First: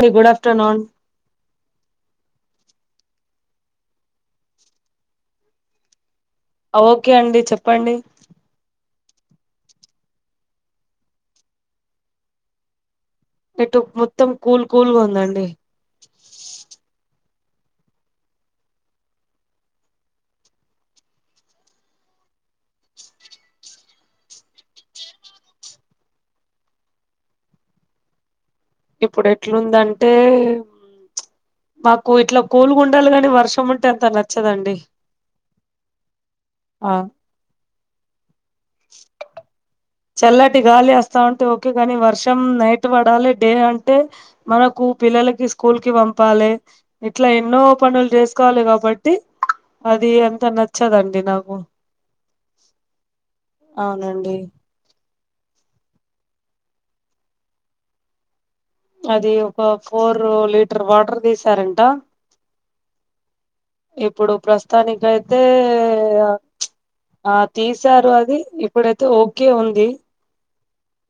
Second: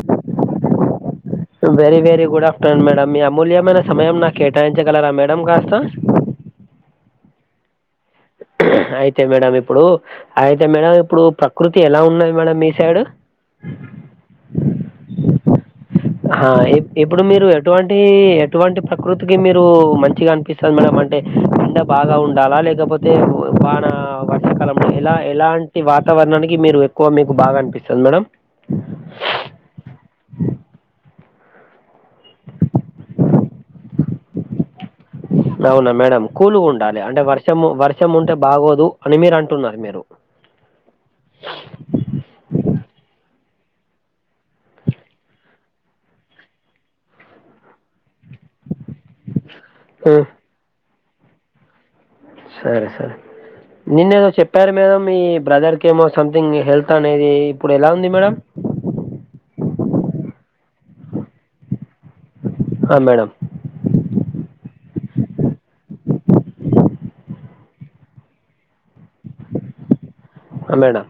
అండి good afternoon very very good afternoon madam. మీ అమూల్యమైన సమయం నాకు కేటాయించగలరా మేడం కాస్త? అ ఓకె అండి చెప్పండి. అయితే మేడం ఇప్పుడు అయితే మేడం ఇప్పుడు ప్రకృతి ఎలా ఉన్నది మేడం మీ సైడ్? ఇటు మొత్తం కూల్ కూల్గా ఉందండి. హ ఇప్పుడు మీరు ఎటువంటి ఎటువంటి ప్రకృతికి మీరు మంచిగా అనిపిస్ తది మేడమ్ అంటే ఎండ బాగా ఉండాల? లేకపోతే వాన అ వర్షాకాలంలో ఎలా ఎలాంటి వాతావరణానికి మీరు ఎక్కువ మీకు బాగా అనిపిస్తది మేడం? ఇప్పుడు ఎట్లుందంటే మాకు ఇట్ల కూలుగుండాల కాని, వర్షం ఉంటే అంత నచ్చదండి. అవునా మేడం ఆ కూలుగుండాలి అంటే వర్షము వర్షం ఉంటే బాగోదు అని మీరు అంటున్నారు మీరు. చల్లటి గాలి అస్తావుంటే ఓకె గాని వర్షం నైట్ పడాలి డే అంటే మనకు పిల్లలకి స్కూల్ కి పంపాలి ఇట్ల ఎన్నో పనులు చేసుకోవాలి కాబ టి అది ఉమ్, అంత నచ్చదండి నాకు. సరే సరే నిన్న ఏదో అవునండి చెప్పారు మేడం ఈ బ్రదర్ కి ఏమో సంథింగ్ హెల్త్ అనేది ఇప్పుడు ఎలా ఉంది మేడం? అది ఒక ఫోర్ లీటర్ వాటర్ తీసారంట ఆ మేడం ఇప్పుడు ప్రస్తుతానికి అయితే ఆ తీసారు అది ఇప్పుడైతే ఓకె ఉంది. ఆ మేడం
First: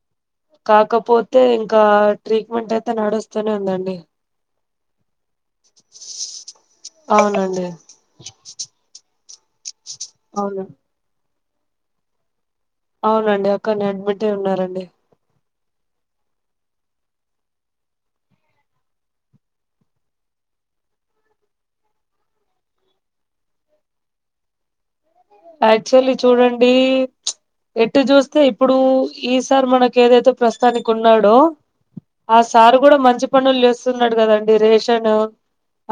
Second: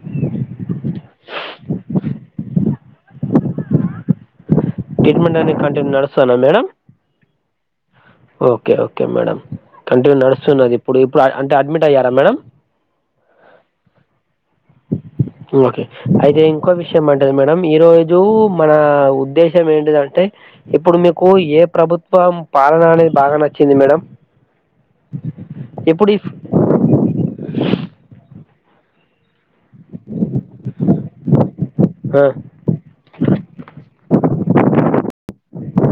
కాకపోతే ఇంకా ట్రీట్మెంట్ అయితే నడుస్తూనే ఉందండి. ట్రీట్మెంట్ అంటే కంటిన్యూ నడుస్తందా మేడమ్ అవునండి ఓకె ఓకె మేడం కంటిన్యూ అవును నడుస్తున్నది ఇప్పుడు. ఇప్పుడు అంటే అడ్మిట్ అయ్యారా మేడం? అవునండి అక్కన్నె అడ్మిట్ అయి ఉన్నారండి. ఓకే అయితే ఇంకో విషయం అంటది మేడం ఈరోజు మన ఉద్దేశం ఏంటిదంటే, ఇప్పుడు మీకు ఏ ప్రభుత్వం పాలన అనేది బాగా నచ్చింది మేడం? ఇప్పుడు యాక్చువల్లీ ఈ చూడండి, ఎటు చూస్తే ఇప్పుడు ఈసారి మనకి ఏదైతే ప్రస్తుతానికి ఉన్నాడో ఆ సారు కూడా మంచి పనులు చేస్తున్నాడు కదండి రేషన్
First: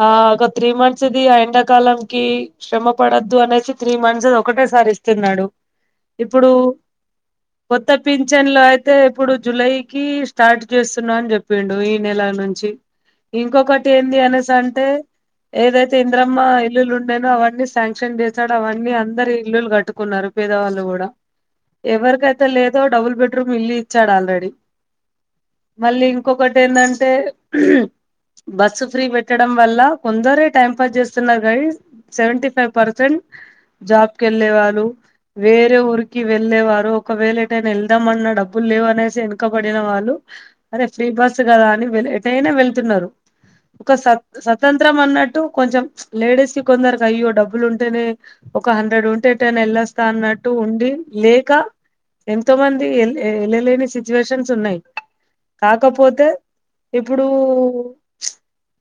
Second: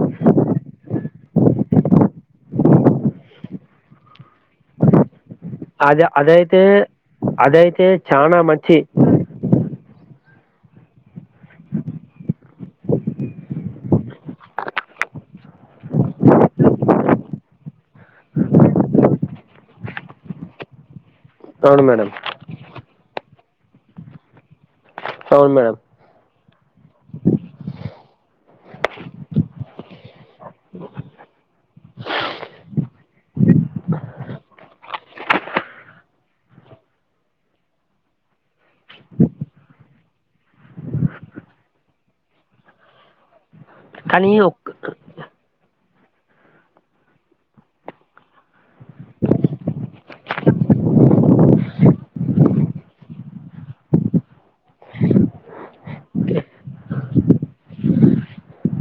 ఆ ఒక త్రీ మంత్స్ ఇది ఆ ఎండాకాలం కి శ్రమ పడద్దు అనేసి త్రీ మంత్ దు ఒకటే సారి ఇస్తున్నాడు అది ఇప్పుడు అదైతే అదైతే కొత్త చాలా పింఛన్ లో మంచి అయితే ఇప్పుడు జులై కి స్టార్ట్ చేస్తున్నా అని చెప్పిండు ఈ నెల నుంచి ఇంకొకటి ఏంది అనేస్ అంటే ఏదైతే ఇంద్రమ్మ ఇల్లులు ఉండేనో అవన్నీ శాంక్షన్ చేశాడు అవన్నీ అందరు ఇల్లులు కట్టుకున్నారు పేదవాళ్ళు కూడా అవును మేడం ఎవరికై లేదో డబుల్ బెడ్రూమ్ ఇల్లు ఇచ్చాడు ఆల్రెడీ అవును మేడమ్ మళ్ళీ ఇంకొకటి ఏందంటే బస్సు ఫ్రీ పెట్టడం వల్ల కొందరే టైం పాస్ చేస్తున్నారు కానీ సెవెంటీ ఫైవ్ పర్సెంట్ జాబ్కి వెళ్ళే వాళ్ళు వేరే ఊరికి వెళ్ళేవారు ఒకవేళ ఏటైనా వెళ్దాంమన్న డబ్బులు లేవ అనేసి వెనకబడిన వాళ్ళు అరే ఫ్రీ బస్సు కదా అని ఎటైనా వెళ్తున్నారు ఒక కానీ స్త్ ఒక్ స్వతంత్రం అన్నట్టు కొంచెం లేడీస్కి కొందరికి అయ్యో డబ్బులు ఉంటేనే ఒక హండ్రెడ్ ఉంటే ఎటైన వెళ్ళోస్తా అన్నట్టు ఉండి లేక ఎంతో మంది ఎ వెళ్ళలేని సిచ్యువేషన్స్ ఉన్నాయి కాకపోతే ఇప్పుడు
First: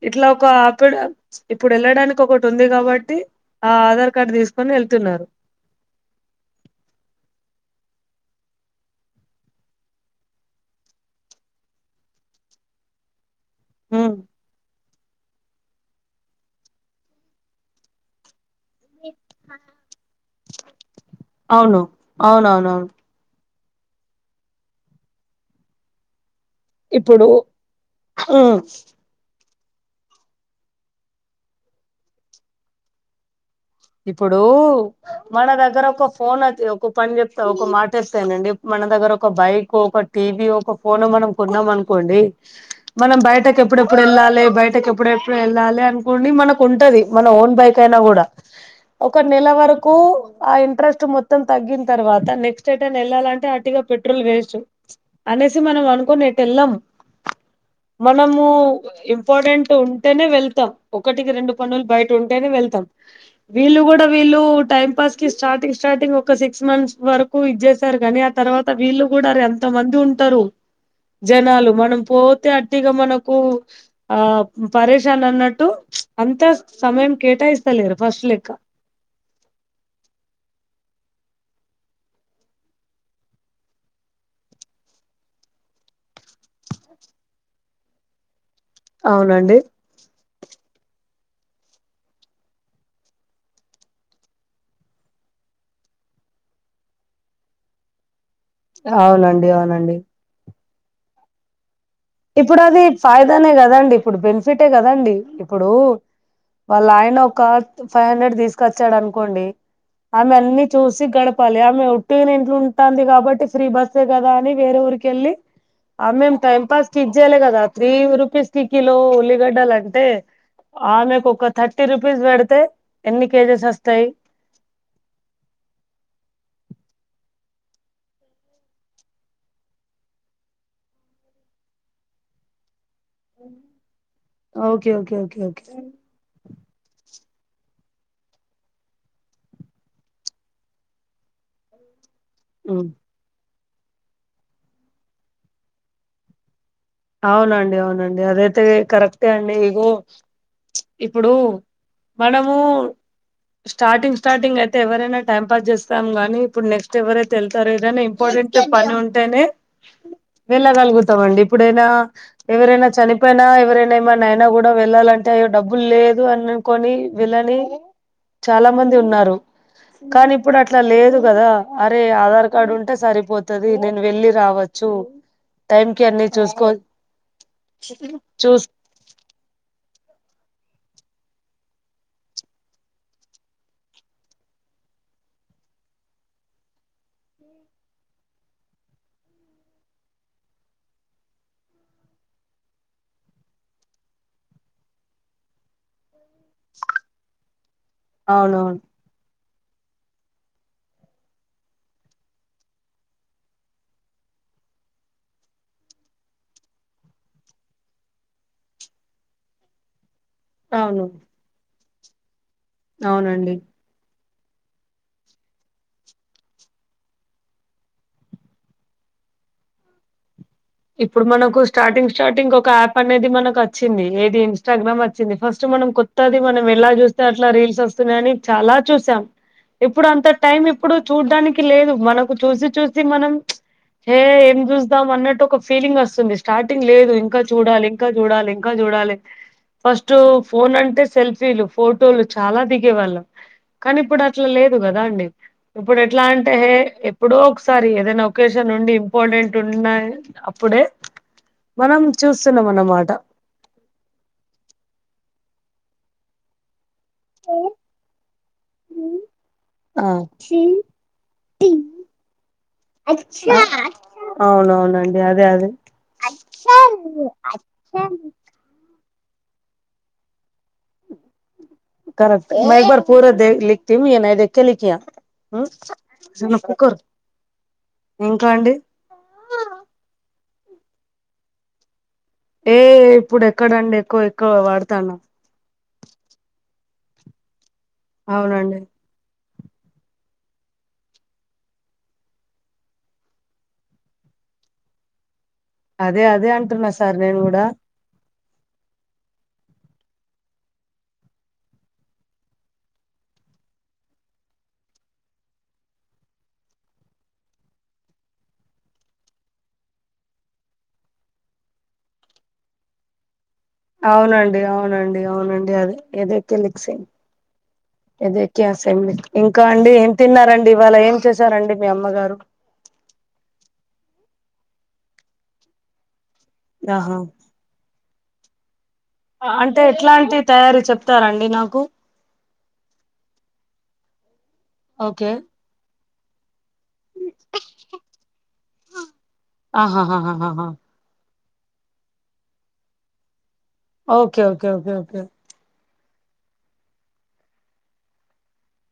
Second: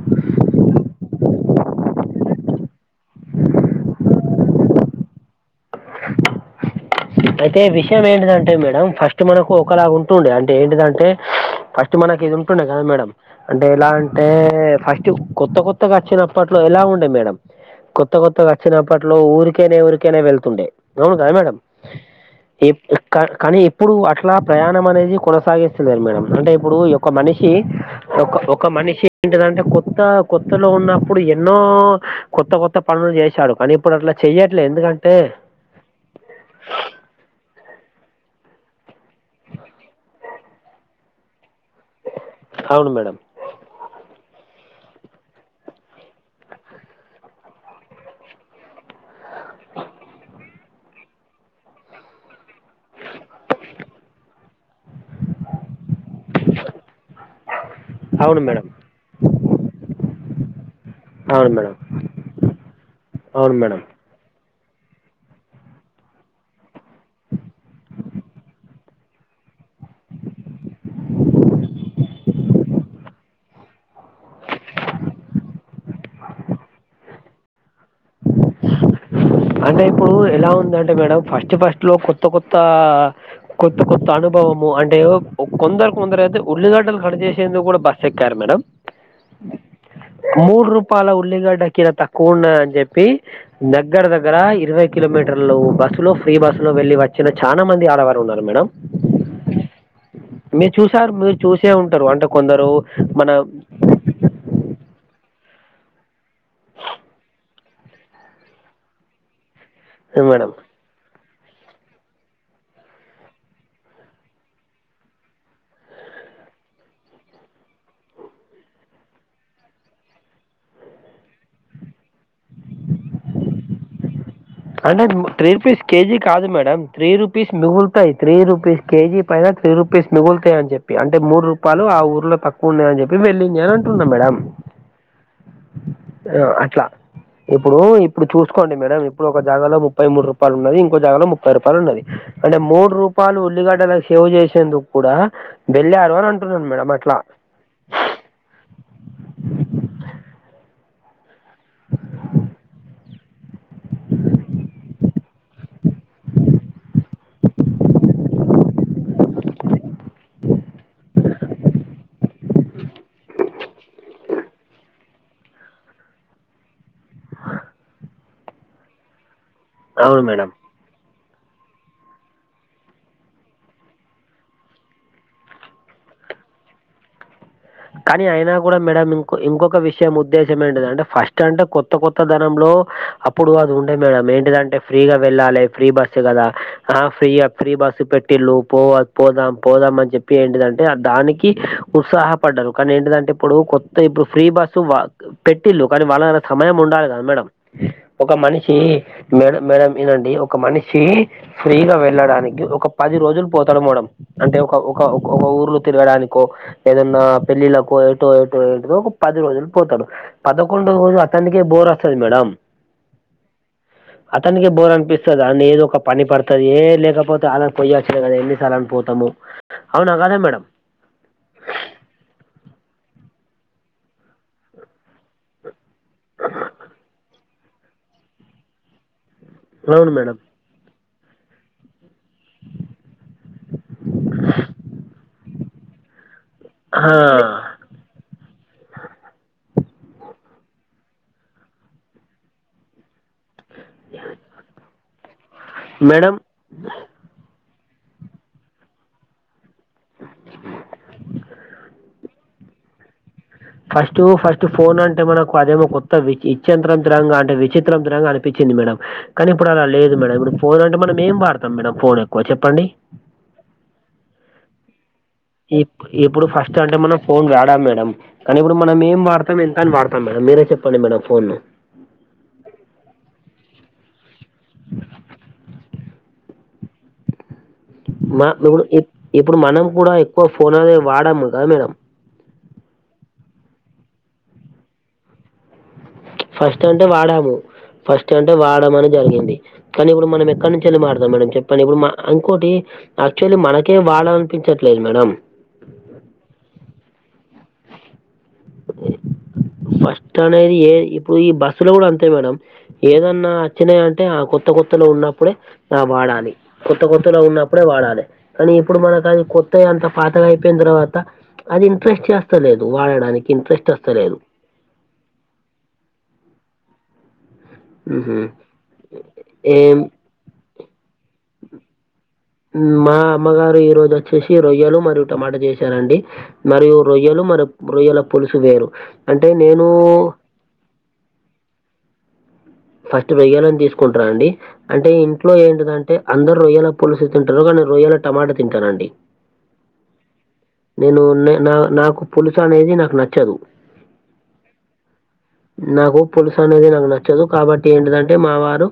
ఇట్లా ఒక ఆప్పుడ ఇప్పుడు వెళ్ళడానికి ఒకటి ఉంది కాబట్టి ఆ ఆధార్ కార్డ్ తీసుకు కొని వెళ్తున్నారు అయితే విషయం ఏంటిదంటే మేడం ఫస్ట్ మనకు ఒకలాగా ఉంటుండే అంటే ఏంటిదంటే ఫస్ట్ మనకి ఇది ఉంటుండే కద మేడం అంటే ఎలా ఉమ్ అంటే ఫస్ట్ కొత్త కొత్తగా వచ్చినప్పట్లో ఎలా ఉండేదు మేడం కొత్త కొత్త కొత్తగా వచ్చినప్పట్లో ఊరికనే ఊరికనే వెళ్తుండే అవునా కాదా అవును అవునవునవును కానీ ఇప్పుడు అట్లా ప్రయాణం అనేది కొనసాగిస్తున్నారు మేడం అంటే ఇప్పుడు ఒక మనిషి ఒక ఉమ్ ఒక మనిషి ఏంటిదంటే కొత్త కొత్తలో ఉన్నప్పుడు ఎన్నో కొత్త కొత్త పనులు చేసాడు ఇప్పుడు వాళ్ల దగ్గర ఒక ఫోన్చ్చ ఒక పని చెప్తా ఒక మాట తెస్తానండి మన దగ్గర ఒక బైక్ ఒక టీవీ ఒక ఫోన్ మనం కొన్నాం అనుకు ండి అవును మేడం మనం బయటక ఎప్పుడెప్పుడు వెళ్ళాలి బయటకి ఎప్పుడెప్పుడు వెళ్ళాలి అనుకుని మనకు ఉంటది మన ఓన్ బైక్ అయినా కూడా ఒక నెల వరకు ఆ ఇంట్రెస్ట్ మొత్తం తగ్గిన తర్వాత నెక్స్ట్ టని వెళ్ళాలంటే అటుగా పెట్రోల్ వేస్ట్ అనేసి మనం అనుకుని అటు వెళ్ళము మనము అవును మేడం ఇంపార్టెంట్ ఉంటేనే వెళ్తాం ఒకటికి అవును రెండు మేడం పనులు బయట ఉంటేనే వెళ్తాం అవును మేడం వీళ్ళు కూడా వీళ్ళు టైం పాస్ కి స్టార్టింగ్ స్టార్టింగ్ ఒక సిక్స్ మంత్స్ వరకు ఇదిచేసారు కానీ తర్వాత వీళ్ళు కూడా అరె ఎంత మంది ఉంటారు జనాలు మనం పోతే అట్టిగా మనకు ఆ పరేషాన్ అన్నట్టు అంతా సమయం కేటాయిస్తలేరు ఫస్ట్ లెక్క అంటే ఇప్పుడు ఎలా ఉందంటే మేడం ఫస్ట్ ఫస్ట్ లో కొత్త కొత్త కొత్త కొత్త అనుభవము అంటే కొందరు కొందరు ఉల్లిగడ్డలు కడ్చేసేందుకు కూడా బస్ ఎక్కారు మేడం అవునండి మూడు రూపాయల ఉల్లిగడ్డ కిడ తక్కువఉన్నయి అని చెప్పి దగ్గర దగ్గర దగ్గర ఇరవై కిలోమీటర్లు బస్సు లో ఫ్రీ బస్సు లో వెళ్ళి వచ్చిన చాలా మంది ఆడవారు ఉన్నారు మేడం అవునండి అవునండి మీరు చూసారు మీరు చూసే ఉంటారు అంటే ఇప్పుడు కొందరు అది మన ఫాయిదానే కదండి ఇప్పుడు బెనిఫిటే కదాండి ఇప్పుడు వాళ్ళ ఆయన ఒక ఫైవ్ హండ్రెడ్ తీసుకొచ్చాడు అనుకోండి ఆమె మేడం అన్ని చూసి గడపాలి ఆమె ఒట్టి ఇంట్లో ఉంటుంది కాబట్టి ఫ్రీ బస్సే కదా అని వేరే ఊరికెళ్ళి ఆ మేం టైం పాస్కిక్ చేయాలి కదా త్రీ రూపీస్ కి కిలో ఉల్లిగడ్డలుంటే ఆమెకు ఒక థర్టీ రూపీస్ పెడితే ఎన్ని కేజెస్ వస్తాయ్ అండ్రెడ్ త్రీ రుపీస్ కేజీ కాదు మేడం త్రీ రూపీస్ మిగులుతాయి త్రీ రూపీస్ కేజీ పైన త్రీ రూపీస్ మిగులుతాయ అని చెప్పి అంటే మూడు రూపాయ ఆ ఊర్లో [unintelligible] అని చెప్పి వెళ్ళ [unintelligible] అంటున్నా madam okay okay okay okay ఆ అట్ల ఇప్పుడు ఇప్పుడు చూసుకోండి మేడం ఇప్పుడు ఒక జాగాలో ముప్పై మూడు రూపాయలు ఉన్నది ఇంకో జాగా లో ముప్పై రూపాయలు ఉన్నది అంటే ఉమ్, మూడు రూపా [unintelligible] ఉల్లిగడ్డలా సేవ్ చేసేందుకు కూడ వెళ్ళారు అని అంటున్నాను మేడం అట్లా అవునండి అవునండి అదైతే కరెక్టే అండి ఇగో ఇప్పుడు మనము స్టార్టింగ్ స్టార్టింగ్ అయితే ఎవరైనా టైం పాస్ చేస్తాం గానీ ఇప్పుడు నెక్స్ట్ ఎవరైతే వెళ్తా [unintelligible] ఇంపార్టెంట్ పని ఉంటేనే వెళ్ళగలుగుతాం అండి ఇప్పుడైనా ఎవరైనా చనిపోయినా ఎవరైనా ఏమైనా అయినా కూడా వెళ్ళాలంటే అయ్యో డబ్బులు లేదు అని కోని వెళ్ళని చాల మంది ఉన్నారు అవును కానీ మేడం ఇప్పుడు అ అట్ల లేదు కదా అరే ఆధార్ కార్డు ఉంటే సరిపోతాది నేను వెళ్లి రావచ్చు టైం కి అన్నీ చూసుకో కానీ అయినా చూస్ కూడ మేడం ఇంకొక విషయం ఉద్దేశం ఏంటిదింటే ఫస్ట్ అంటే కొత్త కొత్త ధనం లో అప్పుడు అది ఉండే మేడం ఏంటిదంటే ఫ్రీగా వెళ్ళాలి ఫ్రీ బస్సు కదా ఫ్రీ ఫ్రీ బస్సు పెట్ లు పో పోదాం పోదాం అని చెప్పి ఏంటిడాంటే దానికి ఉత్సాహ పడ్డారు కానీ ఏంటిదంటే ఇప్పుడు కొత్త ఇప్పుడు ఫ్రీ బస్సు పెట్టిల్ళు కానీ వాళ్ళ సమయం ఉండాలి కదా మేడం ఒక మనిషి అవునవును మేడం మేడం ఇనండి ఒక మనిషి ఫ్రీగా వెళ్ళడానికి ఒక పది రోజులు పోతాడు మేడం అంటే ఒక ఒక ఒక ఊర్లో తిరగడానికో ఏదన్న పెళ్ళిళ్ళకు ఏటో ఏటో ఏటో ఒక పది రోజులు పోతాడు పదకొండో అవును రోజు [unintelligible] బోర్ వస్తది మేడం అవునండి అతనికే బోర్ అనిపిస్తద అని ఏదో ఒక పని పడుతది ఏ లేకపోతే అల్లాడ పోయి వచ్చదు కదా ఎన్నిసార్లు అని పోతాము అవునా [unintelligible] మేడమ్ ఇప్పుడు మనకు స్టార్టింగ్ స్టార్టింగ్ ఒక యాప్ అనేది మనకు వచ్చింది ఏది ఇన్స్టాగ్రామ్ వచ్చింది ఫస్ట్ మనం ఉంటాది మనం ఎలా చూస్తే అట్లా రీల్స్ వస్తున్నాయని చాల చూసాం ఇప్పుడు అవును అంత మేడం టైమ్ ఇప్పుడు చూడ్డానికి లేదు మనకు చూసి చూసి మనం చే ఏం చూస్తాం అన్నట్టు ఒక ఫీలింగ్ వస్తుంది స్టార్టింగ్ ఆ లేదు ఇంకా చూడాలే ఇంకా చూడాలే ఇంకా చూడాలి ఫస్ట్ ఫోన్ అంటే సెల్ఫీలు ఫోటోలు చాల దిగే వాళ్ళం కానీ ఇప్పుడు అట్లా లేదు కదా అండి ఇప్పుడు ఎట్లా అ మేడం అంటే ఎప్పుడో ఒకసారి ఏదైనా ఒక్కేషన్ ఉండి ఇంపార్టెంట్ ఉన్నాయి అంటే మనం చూస్ [unintelligible] మాట ఫస్ట్ ఫస్ట్ ఫోన్ అంటే మనకు అదేమో కొ ఇచ్యంత్రం దరంగా అంటే విచిత్రం దరంగా అనిపించింది మేడం కానీ ఇప్పుడు అలా ఆ లేదు మేడం ఇప్పుడు ఫోన్ అంటే మనం ఏం వాడతాం మేడమ్ ఫోన్ ఎక్కువ చెప్పండి అవునవునం ఈప్ ఇప్పుడు ఫస్ట్ అంటే మనం ఫోన్ గాడా మేడం కనీ ఇప్పుడు మనం ఏం వాడతాం ఎంతన్ వాడతాం మేడం మీరే చెప్పండి మేడం ఫోన్ కరెక్ట్ ఏ మై బర్ పూర దే లిక్తియ్ ఎ మై దేఖ్ తే లిఖియ ఉ జిన కూకర్ మ మిప్పుడు ఇప్ ఇప్పుడు మనం కూడా ఎక్కువ ఫోన్ అనే వాడము క మేడం ఏ ఇప్పుడ్ ఎక్కడండి ఎక్కువ ఎక్కువ వాడుతాన్నా ఫస్ట్ అంటే వాడాము ఫస్ట్ అంటే అవునండి వాడమని జరిగింది కనీప్పుడు మనం ఎక్కడ్ నుంచెల్ మాడత మేడం చెప్పండి ఇప్పుడు మ ఇంకోటి ఆక్చువల్లీ మనకే వాడ్ అనిపించట్లేదు మేడం అదే అదే అంటున్నా సార్ నేను ఉడా ఫస్ట్ అనేది ఏ ఇప్పుడు ఈ బస్సులో గూడ్ అంతే మేడం ఏదన్నా అచ్చినాయింటే ఆ కొత్త కొత్తలో ఉన్నప్పుడే ఆ వాడాలి కొత్త కొతులో ఉన్నప్పుడే వాడాలె కానీ ఇప్పుడు మనకవి కొత్తయ్ అంత పాతగయిపోయిన్ తర్వాత అది ఇంప్రెస్ చేస్తలేదు వాడడానికి ఇంట్రెస్ట్ వస్తలేదు అవునండి అవునండి అవునండి అదే ఏదైతే లిక్సే మ్హూ. ఏదే క్య అసెంలీ ఇంకా అండి ఏం తిన్నారండి ఇవాళ ఏం చేశారండి మీ అమ్మగారు ఉమ్మా అమ్మగారు ఈ రోజ్ ఒచ్చేశి రొయ్యలు మరియు టమాటా చేశారండి మరియు ఆహా రొయ్యలు మరం రొయ్యల పులుసు వేరు అంటే నేను తయారీ చెప్తారండి నాకు ఫస్ట్ వెయ్యాలన్ తీసుకుంటరాండి అంటే ఓకే ఇంట్లో ఏంటిదన్ అంటే అందర్ రొయ్యలా పులుసు తింటారు కానీ రొయ్యేలా టమాటా తింటానండి ఆహాహాహహ నేను నె నా నాకు పులుసనేది నాకు నచ్చదు ఓకే ఓకే ఓకే ఓకే నాకు పులుసనేది నాకు నచ్చదు కాబట్టి ఏంటిదంటే మా వారు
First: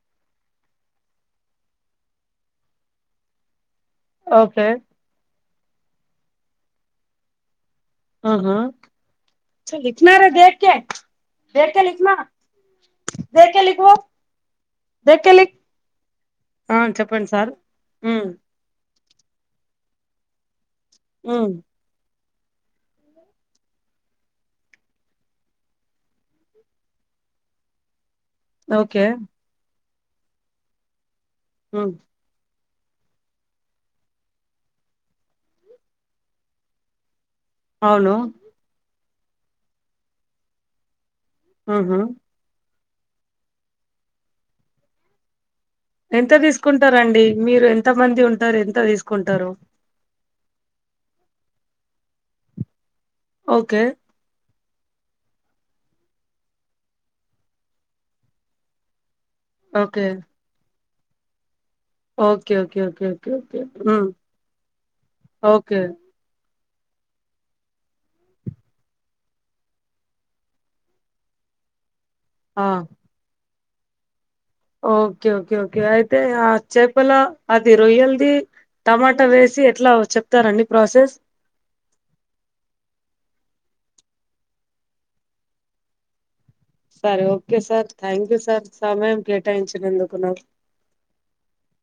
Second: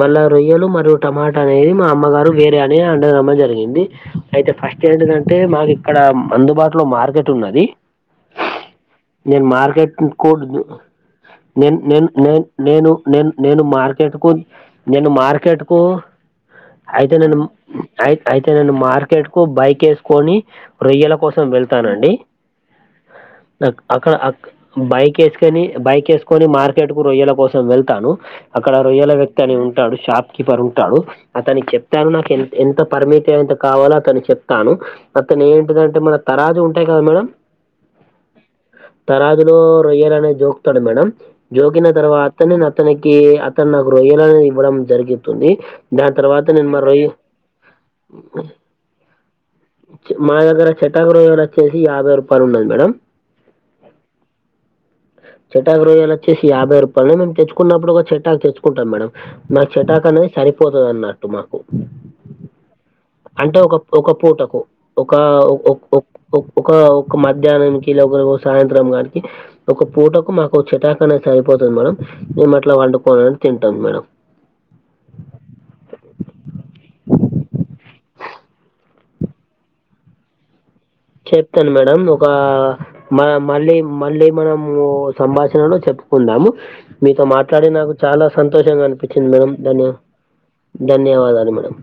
మళ్ళా రొయ్యలు మరూ టమాటా అనేది మా అమ్మగారు వేరే అని అండడమ్మ జరిగింది అయితే ఫస్ట్ ఏంటి దంటే మాక్ ఇక్కడం అందుబాటులో మార్కెట్ ఉన్నది నేన్ మార్కెట్ క్ కూడ్ నేన్ నేన్ నేన్ నేను నేన్ నేను మార్కెట్ కున్ నేను లిక్ మార్కెట్ కు ఆ అయితే చెప్పండి నేనుం సార్ ఐత్ ఉమ్ ఐత్ తె నేను మార్కెట్ కు బైకేసుకొని రొయ్యల కోసం ఉమ్ వెళ్తానండి నక్ అక్కడ అక్ బైక్ ఏసుకని బైక్ ఏసుకొని మార్కెట్ కు రొయ్యల కోసం వెళ్తాను అక్కడ ఓకే రొయ్యల వ్యక్తి అని ఉంటాడు షాప్కీపర్ ఉంటాడు అతనిక్ ఉమ్ చెప్తారు నాకెన్ ఎంత పరిమితి ఎంత్ కావాలో అతని చెప్తాను అతనేంట్ టి దంటే మన తరాజు ఉంటాయి కద మేడం అవును తరాదులో రొయ్యాలనే జోకుతాడు మేడం జోకిన ఉహు తర్వాత్ తనేే నతనికి అతన్ నాకు రొయ్యాలనే ఇవ్వడం జరుగితుంది ఎంత తీసుకుంటారండి మీరు ఎంత మంది ఉంటారు ఎంత తీసుకుంటారు మా దగ్గర చెట్టాకు రొయ్యలోచ్చేసి యాభై రూపాలు ఉన్నది మేడమ్ ఓకే చెటాకు రొయ్యలు వచ్చేసి యాభై రూపాయలు మే తెచ్చకుప్పుడు ఒక చెట్టాకు తెచ్చుకుంటాం మేడం నాక్ ఓకే చెటాక్ అనేది సరిపోతది అన్నట్టు మాకు ఓకే ఓకే ఓకే ఓకే అంటే ఓకే ఒక పూ ఉమ్ ఒక పూటకు ఒక ఓకే ఓక్ ఓక్ ఒక ఒక మధ్యాహ్నాంనికి లే ఒక సాయంత్రం గాని ఒక పూటకు మాకు చేటాకు అనేది సరిపోతుంది మేడం మేము ఆ అట్లా వండుకోనీ తింటాం మేడం ఓకే ఓకే ఓకే అయితే ఆ చేపల అది రొయ్యల్ది టమాటా వేసి ఎట్లా చెప్తారండి ప్రాసెస్ చెప్తాను మేడం ఒక మ మళ్ళీ మళ్ళీ మనము సంభాషణలో చెప్పుకుందాము సరే మీతో ఓకే మాట్లాడి సార్ నాకు చాలా థ్యాంక్ యూ సార్ సంతోషంగా సమయం అనిపించింది మేడం ధన్యవా కేటాయించినందుకు నాకు ధన్యవాదాలు మేడం